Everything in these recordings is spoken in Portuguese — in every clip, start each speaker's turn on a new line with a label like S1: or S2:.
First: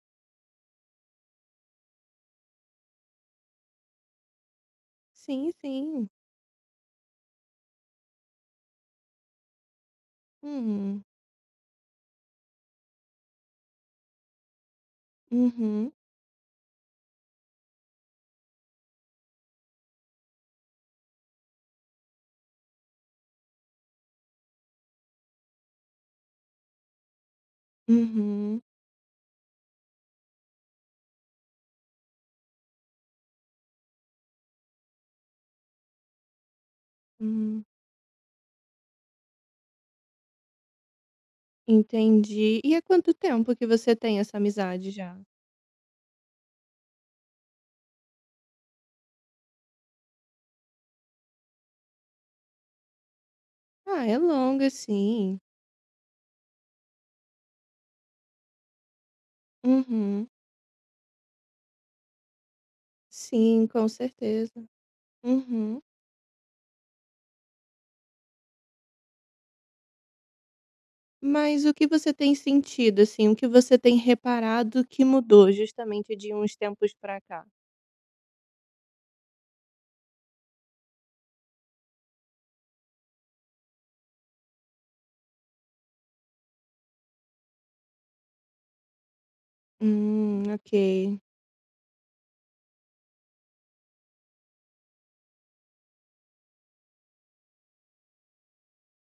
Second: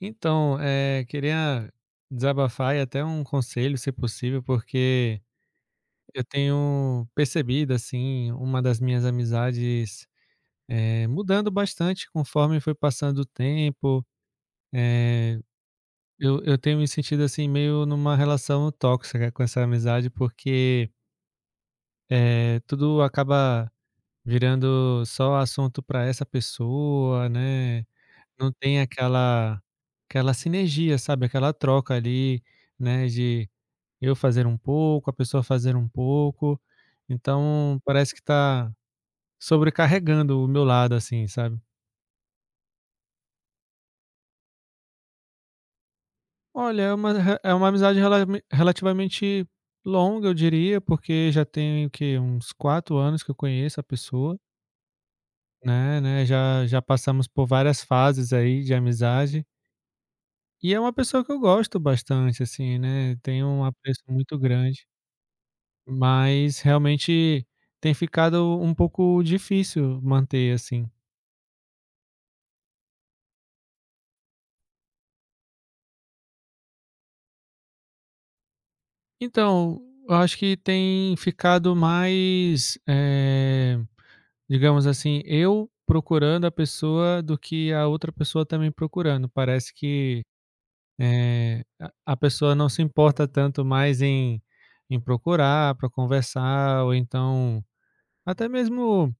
S1: Então, queria desabafar e até um conselho, se possível, porque
S2: Sim, sim.
S1: eu tenho percebido, assim, uma das minhas amizades,
S2: Uhum,
S1: mudando bastante conforme foi passando o tempo. Eh,
S2: uhum,
S1: eu tenho me sentido, assim, meio numa relação tóxica com essa amizade, porque, tudo acaba virando só assunto para essa pessoa, né? Não
S2: uhum,
S1: tem aquela sinergia, sabe, aquela troca ali, né, de eu fazer um pouco, a pessoa fazer um pouco,
S2: hum,
S1: então parece que tá sobrecarregando o meu lado, assim, sabe.
S2: entendi. E há quanto tempo que você tem essa amizade já?
S1: Olha, é uma re é uma amizade relame relativamente longa, eu diria, porque já tem o quê? Uns 4 anos que eu conheço a
S2: Ah, é
S1: pessoa,
S2: longa, sim.
S1: né, já passamos por várias fases aí de amizade,
S2: Uhum.
S1: e é uma pessoa que eu gosto bastante, assim, né, tenho um
S2: Sim, com
S1: apreço muito
S2: certeza.
S1: grande.
S2: Uhum.
S1: Mas realmente tem ficado um pouco difícil manter, assim.
S2: Mas o que você tem sentido, assim, o que você tem reparado que mudou justamente de uns tempos pra cá?
S1: Então, eu acho que tem ficado mais, digamos assim, eu procurando a pessoa do que a outra pessoa também procurando. Parece que,
S2: Ok.
S1: a pessoa não se importa tanto mais em procurar para conversar ou então até mesmo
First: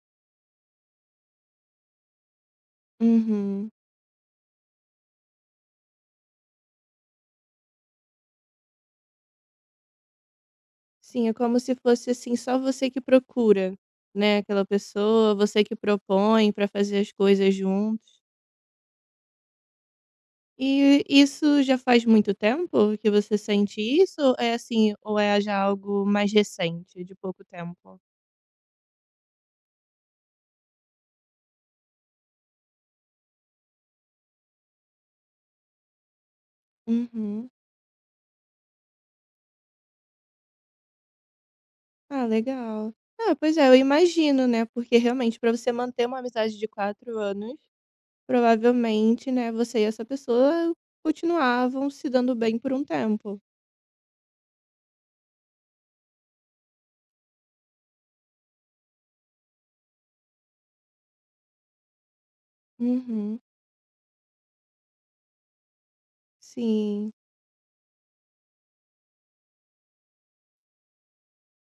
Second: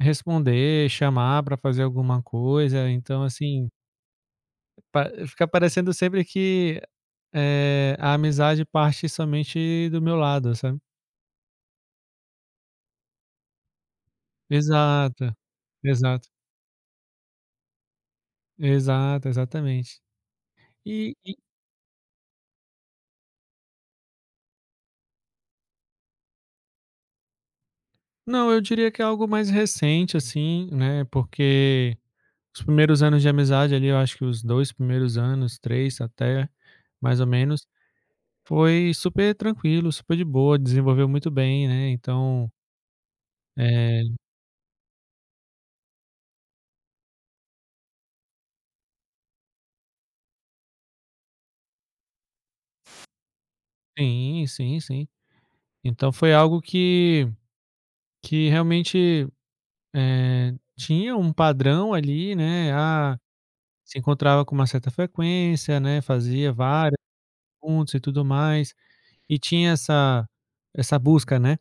S1: responder, chamar para fazer alguma coisa. Então, assim.
S2: Uhum.
S1: Pa Fica parecendo sempre que, a amizade parte somente do meu lado, sabe.
S2: Sim, é como se fosse, assim, só você que procura, né, aquela pessoa,
S1: Exato,
S2: você que
S1: exato,
S2: propõe para fazer as coisas juntos.
S1: exato, exatamente.
S2: E
S1: E e
S2: isso já faz muito tempo que você sente isso? Ou é assim, ou é já algo mais recente, de pouco tempo?
S1: não, eu diria que é algo mais recente, assim, né, porque os primeiros anos de amizade ali, eu acho que os 2 primeiros anos, 3 até, mais ou
S2: Uhum.
S1: menos, foi super tranquilo, super de boa, desenvolveu muito bem, né,
S2: Ah,
S1: então,
S2: legal. Ah, pois é, eu
S1: eh
S2: imagino, né, porque realmente para você manter uma amizade de 4 anos, provavelmente, né, você e essa pessoa continuavam se dando bem por um tempo.
S1: sim, sim, sim. Então foi algo que realmente tinha um padrão ali, né, ah,
S2: Uhum.
S1: se encontrava com uma certa frequência, né, fazia várias
S2: Sim.
S1: juntos e tudo mais, e tinha essa busca, né.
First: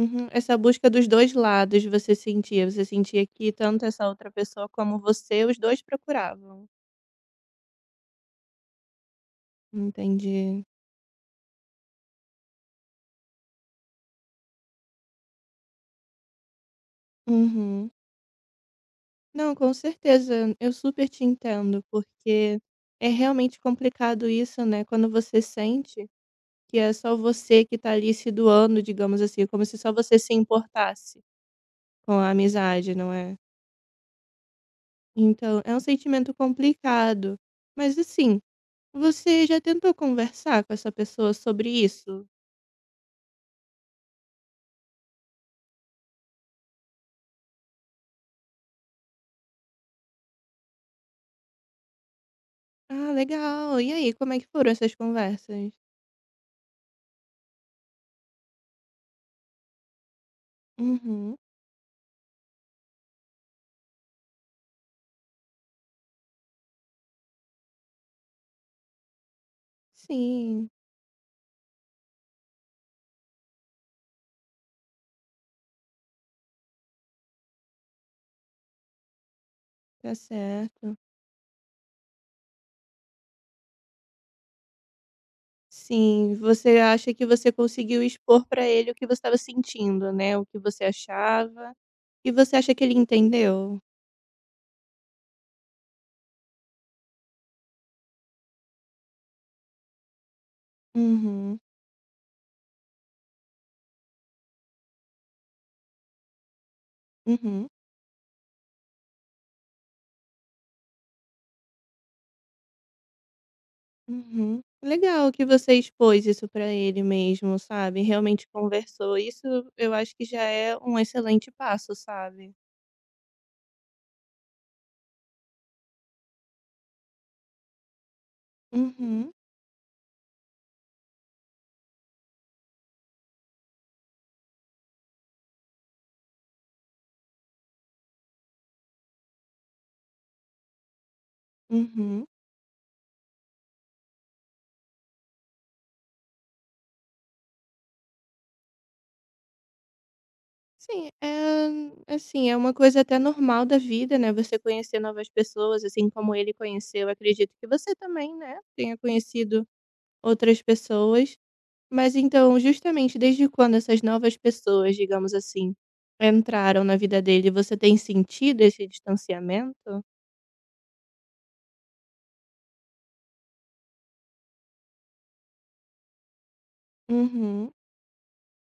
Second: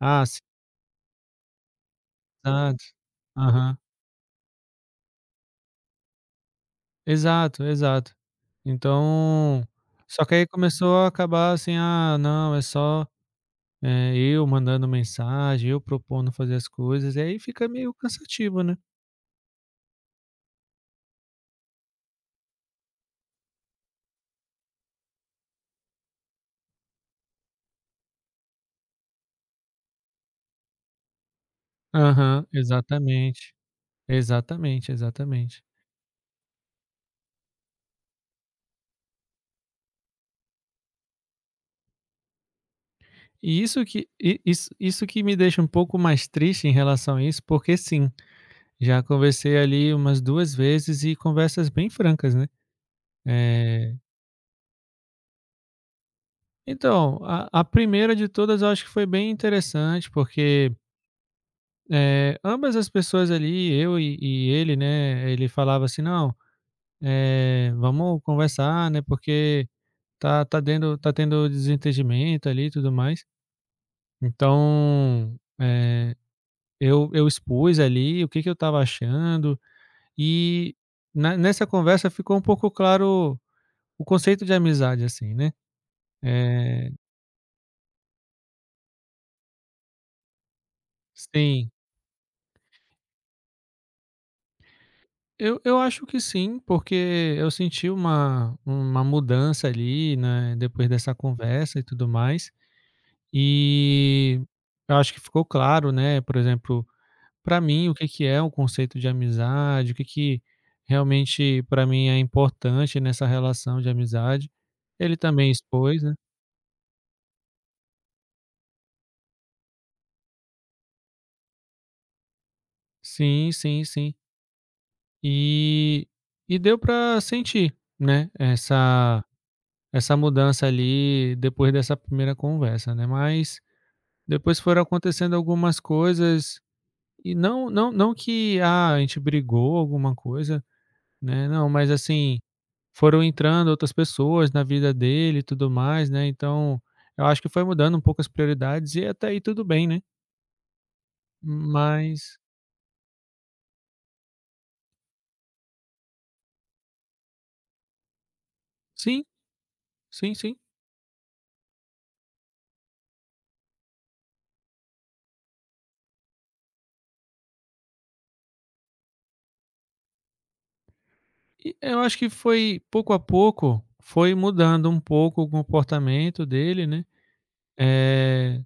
S1: Ah, sim,
S2: Essa busca dos 2 lados você sentia? Você
S1: exato.
S2: sentia que
S1: Aham.
S2: tanto essa outra pessoa como você, os 2 procuravam?
S1: Exato, exato. Então, só que aí
S2: Entendi.
S1: começou a acabar assim: "Ah, não, é só, eu mandando mensagem, eu propondo fazer as coisas", e aí fica
S2: Uhum.
S1: meio cansativo, né.
S2: Não, com certeza, eu super te entendo, porque é realmente complicado isso, né, quando você sente que é só você que tá ali se doando, digamos assim, é como se só você se importasse com a
S1: Aham,
S2: amizade, não é?
S1: exatamente. Exatamente,
S2: Então,
S1: exatamente.
S2: é um sentimento complicado. Mas assim, você já tentou conversar com essa pessoa sobre isso?
S1: E isso que me deixa um pouco mais triste em relação a isso, porque sim, já conversei ali umas 2 vezes e conversas bem francas, né.
S2: Ah, legal. E
S1: Eh,
S2: aí, como é que foram essas conversas?
S1: então, a primeira de todas eu acho que foi bem interessante, porque,
S2: Uhum.
S1: ambas as pessoas ali, eu e ele, né, ele falava assim: "Não, vamos conversar, né, porque tá tá
S2: Sim,
S1: dendo tá tendo desentendimento ali e tudo mais". Então, eu expus ali o que que eu estava achando
S2: tá
S1: e
S2: certo.
S1: na nessa conversa ficou um pouco claro o conceito de amizade, assim, né.
S2: Sim, você
S1: Eh,
S2: acha que você conseguiu expor pra ele o que você estava sentindo, né, o que você
S1: sim,
S2: achava, e você acha que ele entendeu?
S1: eu acho que sim, porque eu senti uma mudança ali, né, depois dessa
S2: Uhum,
S1: conversa e tudo mais, e eu acho que ficou claro, né, por exemplo, para
S2: uhum,
S1: mim o que que é um conceito de amizade, o que que realmente para mim é importante nessa relação de amizade.
S2: uhum.
S1: Ele
S2: Legal que
S1: também
S2: você
S1: expôs, né.
S2: expôs isso pra ele mesmo, sabe, realmente conversou, isso eu acho que já é um excelente passo, sabe.
S1: Sim, sim, sim. E e deu pra sentir, né, essa
S2: Uhum,
S1: essa mudança ali depois dessa primeira conversa, né, mas depois foram acontecendo algumas coisas e não que, ah, a gente brigou alguma coisa, né, não, mas
S2: uhum.
S1: assim, foram entrando outras pessoas na vida dele e tudo mais, né, então eu acho que foi mudando um pouco as prioridades e até aí tudo bem, né,
S2: Sim, é
S1: mas
S2: assim, é uma coisa até normal da vida, né, você conhecer novas pessoas, assim como ele conheceu, acredito que você também, né, tenha
S1: sim,
S2: conhecido
S1: sim, sim.
S2: outras pessoas. Mas então, justamente desde quando essas novas pessoas, digamos assim, entraram na vida dele, você tem sentido esse distanciamento?
S1: E eu acho que foi pouco a pouco, foi mudando um pouco o comportamento dele, né.
S2: Uhum,
S1: Eh,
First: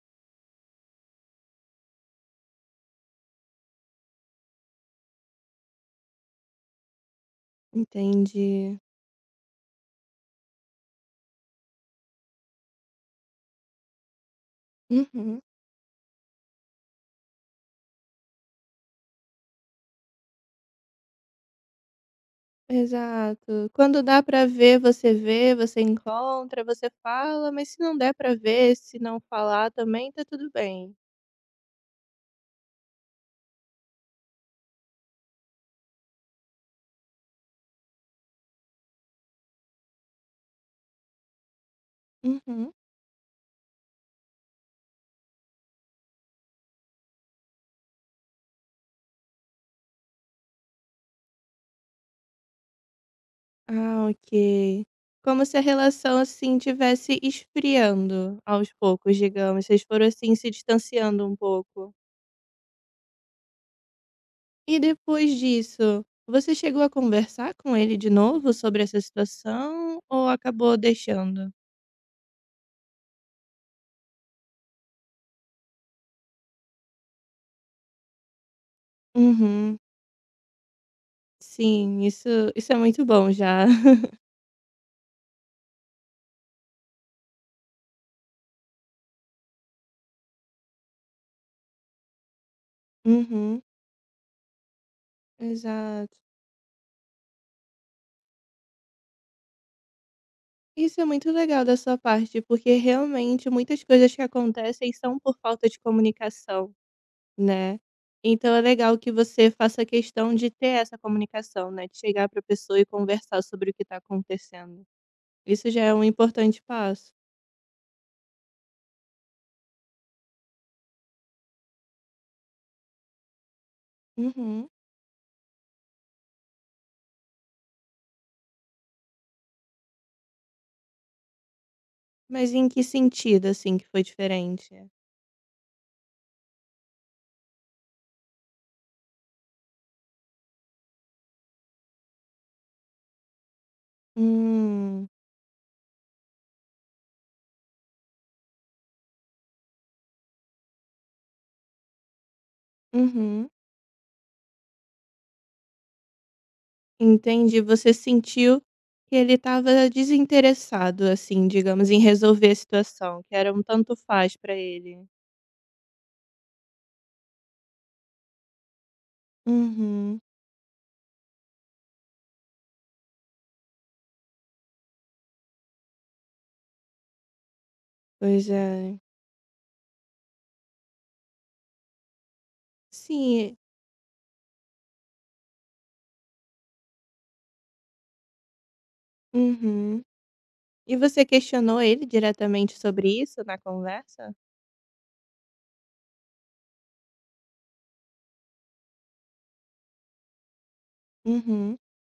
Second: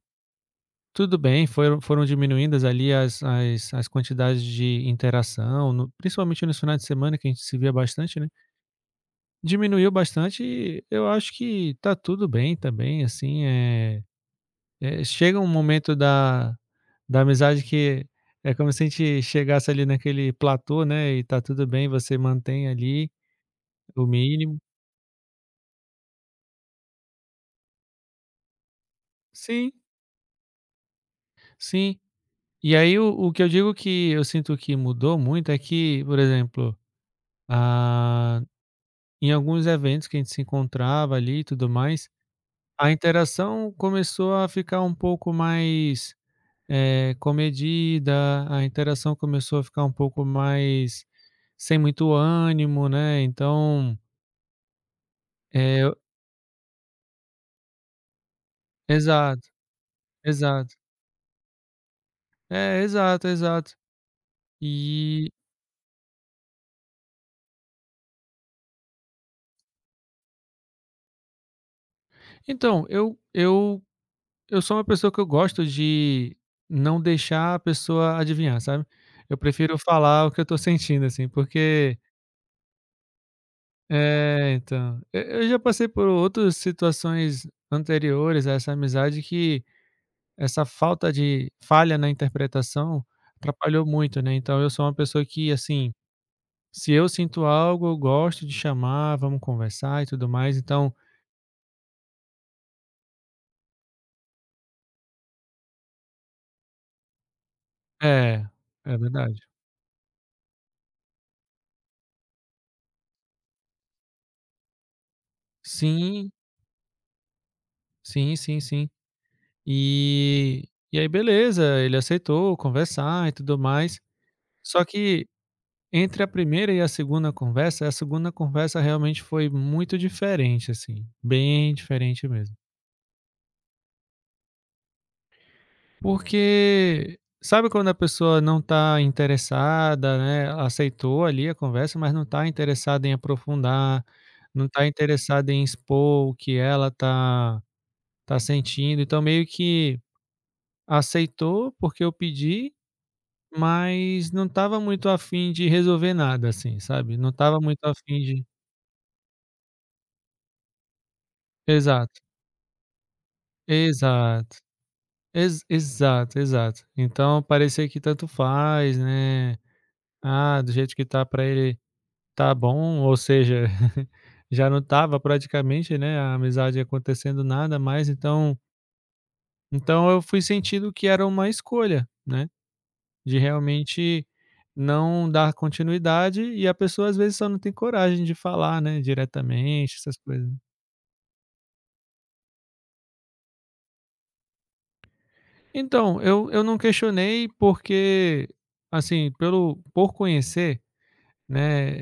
S1: Tudo bem, foram diminuídas ali as quantidades de interação, no principalmente nos finais de semana que a gente se via bastante, né.
S2: entendi.
S1: Diminuiu bastante e eu acho que está tudo bem também, assim, chega
S2: Uhum.
S1: um momento da amizade que é como se a gente chegasse ali naquele platô, né, e está tudo bem, você mantém ali
S2: Exato. Quando
S1: o
S2: dá pra
S1: mínimo.
S2: ver, você vê, você encontra, você fala, mas se não der pra ver, se não falar
S1: Sim,
S2: também, tá tudo bem.
S1: sim. E aí o que eu digo que eu sinto que mudou muito é que, por exemplo, ah, em alguns eventos que a gente se encontrava ali e tudo mais,
S2: Uhum.
S1: a interação começou a ficar um pouco mais, comedida, a interação começou a ficar um pouco mais sem muito ânimo, né, então,
S2: Ah, ok. Como se a
S1: eh
S2: relação, assim, tivesse esfriando aos poucos,
S1: exato,
S2: digamos. Vocês foram, assim, se
S1: exato.
S2: distanciando um pouco.
S1: É, exato, exato.
S2: E
S1: E
S2: depois disso, você chegou a conversar com ele de novo sobre essa situação ou acabou deixando?
S1: então, Eu sou uma pessoa que eu gosto de não deixar a pessoa adivinhar, sabe. Eu
S2: Uhum.
S1: prefiro falar o que eu tô sentindo, assim, porque
S2: Sim, isso é muito bom já.
S1: é, então, eu já passei por outras situações anteriores a essa amizade que essa falta de falha na interpretação
S2: Uhum.
S1: atrapalhou muito, né. Então eu sou uma pessoa que, assim,
S2: Exato.
S1: se eu sinto algo, eu gosto de chamar, vamos conversar e tudo mais, então
S2: Isso é muito legal da sua parte, porque realmente muitas coisas que acontecem são por falta de comunicação, né.
S1: é,
S2: Então é
S1: é
S2: legal que
S1: verdade.
S2: você faça questão de ter essa comunicação, né, de chegar para a pessoa e conversar sobre o que está acontecendo. Isso já é um
S1: Sim,
S2: importante passo.
S1: sim, sim, sim. E e aí beleza, ele aceitou conversar e tudo mais.
S2: Uhum.
S1: Só que entre a primeira e a segunda conversa realmente foi muito diferente, assim, bem diferente
S2: Mas
S1: mesmo.
S2: em que sentido, assim, que foi diferente?
S1: Hum. Porque sabe quando a pessoa não está interessada, né, aceitou ali a conversa, mas não está interessada em aprofundar, não está
S2: Hum.
S1: interessada em expor o que ela tá sentindo, então meio que aceitou porque eu pedi.
S2: Uhum.
S1: Mas não estava muito afim de resolver nada, assim, sabe, não estava
S2: Entendi.
S1: muito
S2: Você
S1: afim de
S2: sentiu que ele estava desinteressado, assim, digamos, em
S1: exato,
S2: resolver a situação, que era um tanto faz para
S1: exato,
S2: ele.
S1: ex exato, exato. Então parecia que tanto faz, né,
S2: Uhum.
S1: ah, do jeito que tá pra ele tá bom, ou seja, já não estava praticamente, né, a amizade acontecendo nada mais,
S2: Pois
S1: então
S2: é.
S1: eu fui sentindo que era uma escolha, né, de
S2: Sim.
S1: realmente não dar continuidade e a pessoa às vezes só não tem coragem de falar, né, diretamente,
S2: Uhum.
S1: essas coisas.
S2: E você questionou ele diretamente sobre isso na conversa?
S1: Então, eu não questionei porque, assim, pelo por conhecer,
S2: Uhum.
S1: né,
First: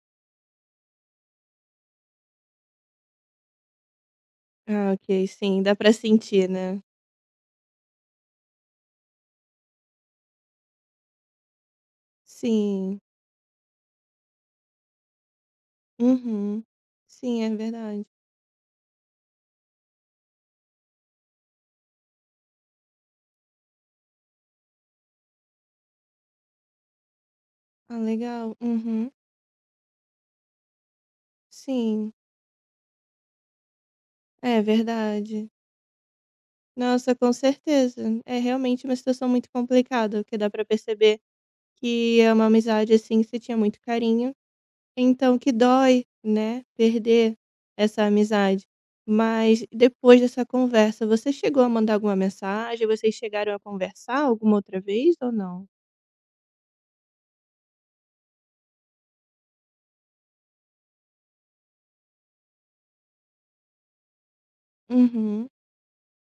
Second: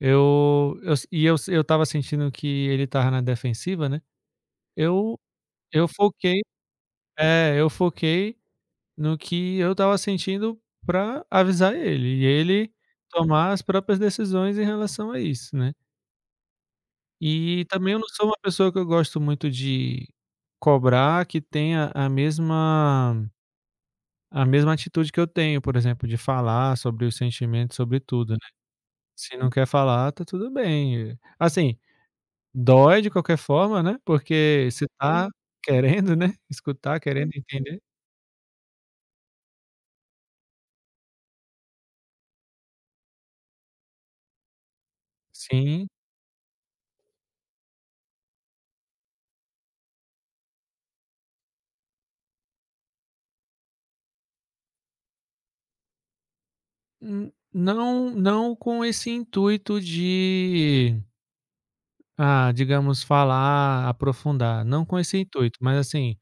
S1: eu s e eu s eu estava sentindo que ele estava na defensiva, né,
S2: Ah,
S1: eu
S2: ok. Sim, dá
S1: eu
S2: pra
S1: foquei
S2: sentir, né.
S1: eu foquei no que eu estava sentindo pra avisar ele, e ele
S2: Sim.
S1: tomar as próprias decisões em relação a isso, né.
S2: Uhum. Sim, é
S1: E também eu
S2: verdade.
S1: não sou uma pessoa que eu gosto muito de cobrar que tenha a mesma atitude que eu tenho, por exemplo, de falar sobre os sentimentos,
S2: Ah,
S1: sobre tudo, né.
S2: legal. Uhum.
S1: Se não quer falar, tá tudo bem. Assim,
S2: Sim.
S1: dói de qualquer forma, né,
S2: É
S1: porque você tá
S2: verdade.
S1: querendo, né, escutar,
S2: Nossa, com
S1: querendo entender.
S2: certeza. É realmente uma situação muito complicada, porque dá pra perceber que é uma amizade, assim, que você tinha muito carinho. Então, que
S1: Sim.
S2: dói, né, perder essa amizade. Mas depois dessa conversa, você chegou a mandar alguma mensagem? Vocês chegaram a conversar alguma outra vez ou não?
S1: N não não com esse intuito de, ah, digamos, falar, aprofundar, não com esse
S2: Uhum,
S1: intuito, mas assim,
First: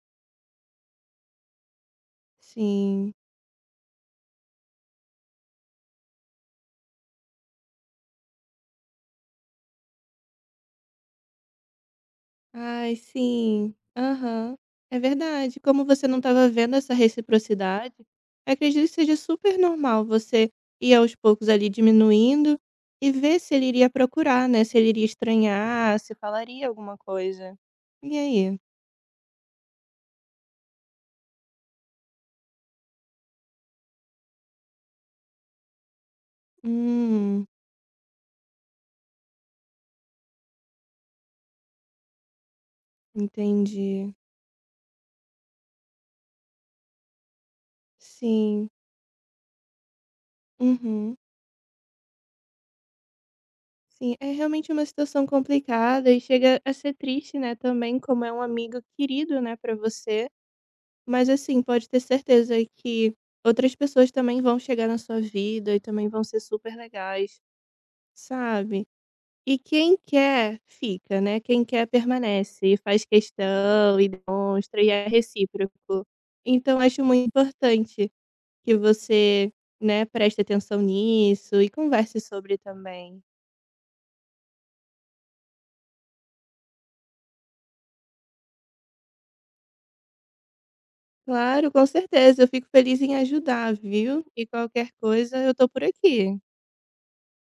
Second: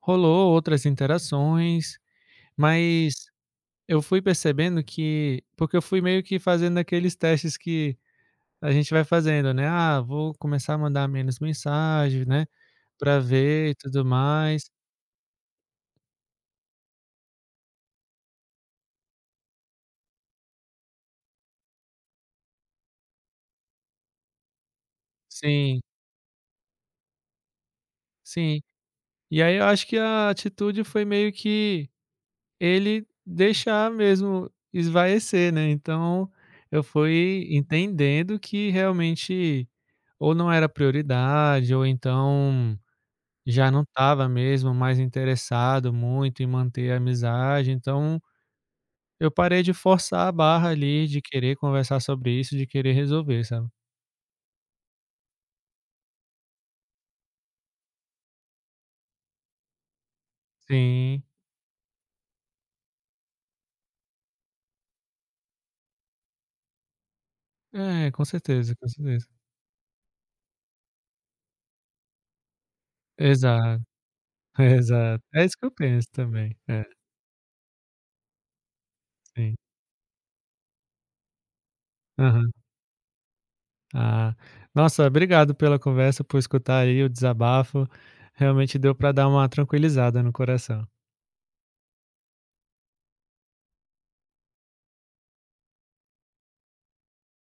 S1: rolou outras interações,
S2: sim.
S1: mas eu fui percebendo que porque eu fui meio que fazendo aqueles testes que a gente vai fazendo, né, "Ah, vou começar a mandar menos mensagens, né,
S2: Ai,
S1: pra ver
S2: sim.
S1: e tudo
S2: Aham.
S1: mais".
S2: É verdade. Como você não estava vendo essa reciprocidade, eu acredito que seja super normal você ir aos poucos ali diminuindo e ver se ele iria procurar, né? Se ele iria
S1: Sim,
S2: estranhar, se falaria alguma coisa. E aí?
S1: sim. E aí eu acho que a atitude foi meio que ele deixar mesmo esvaecer, né, então eu
S2: Hum.
S1: fui entendendo que realmente ou não era prioridade ou então já não
S2: Entendi.
S1: estava mesmo mais interessado muito em manter a amizade, então
S2: Sim.
S1: eu parei de forçar a barra ali,
S2: Uhum.
S1: de querer conversar sobre isso, de querer resolver, sabe.
S2: Sim, é realmente uma situação complicada e chega a ser triste, né, também, como é um amigo querido, né, pra você.
S1: Sim.
S2: Mas, assim, pode ter certeza que outras pessoas também vão chegar na sua vida e também vão ser super legais,
S1: É, com certeza,
S2: sabe.
S1: com certeza.
S2: E quem quer, fica, né, quem quer permanece e faz
S1: Exato,
S2: questão e demonstra e é
S1: exato. É isso que eu
S2: recíproco.
S1: penso também.
S2: Então
S1: É,
S2: acho muito importante. Que você,
S1: sim.
S2: né, preste atenção nisso e converse
S1: Aham.
S2: sobre também.
S1: Ah, nossa, obrigado pela conversa, por escutar aí o desabafo. Realmente deu para dar uma tranquilizada no coração.
S2: Claro, com certeza, eu fico feliz em ajudar, viu. E qualquer coisa eu tô por aqui.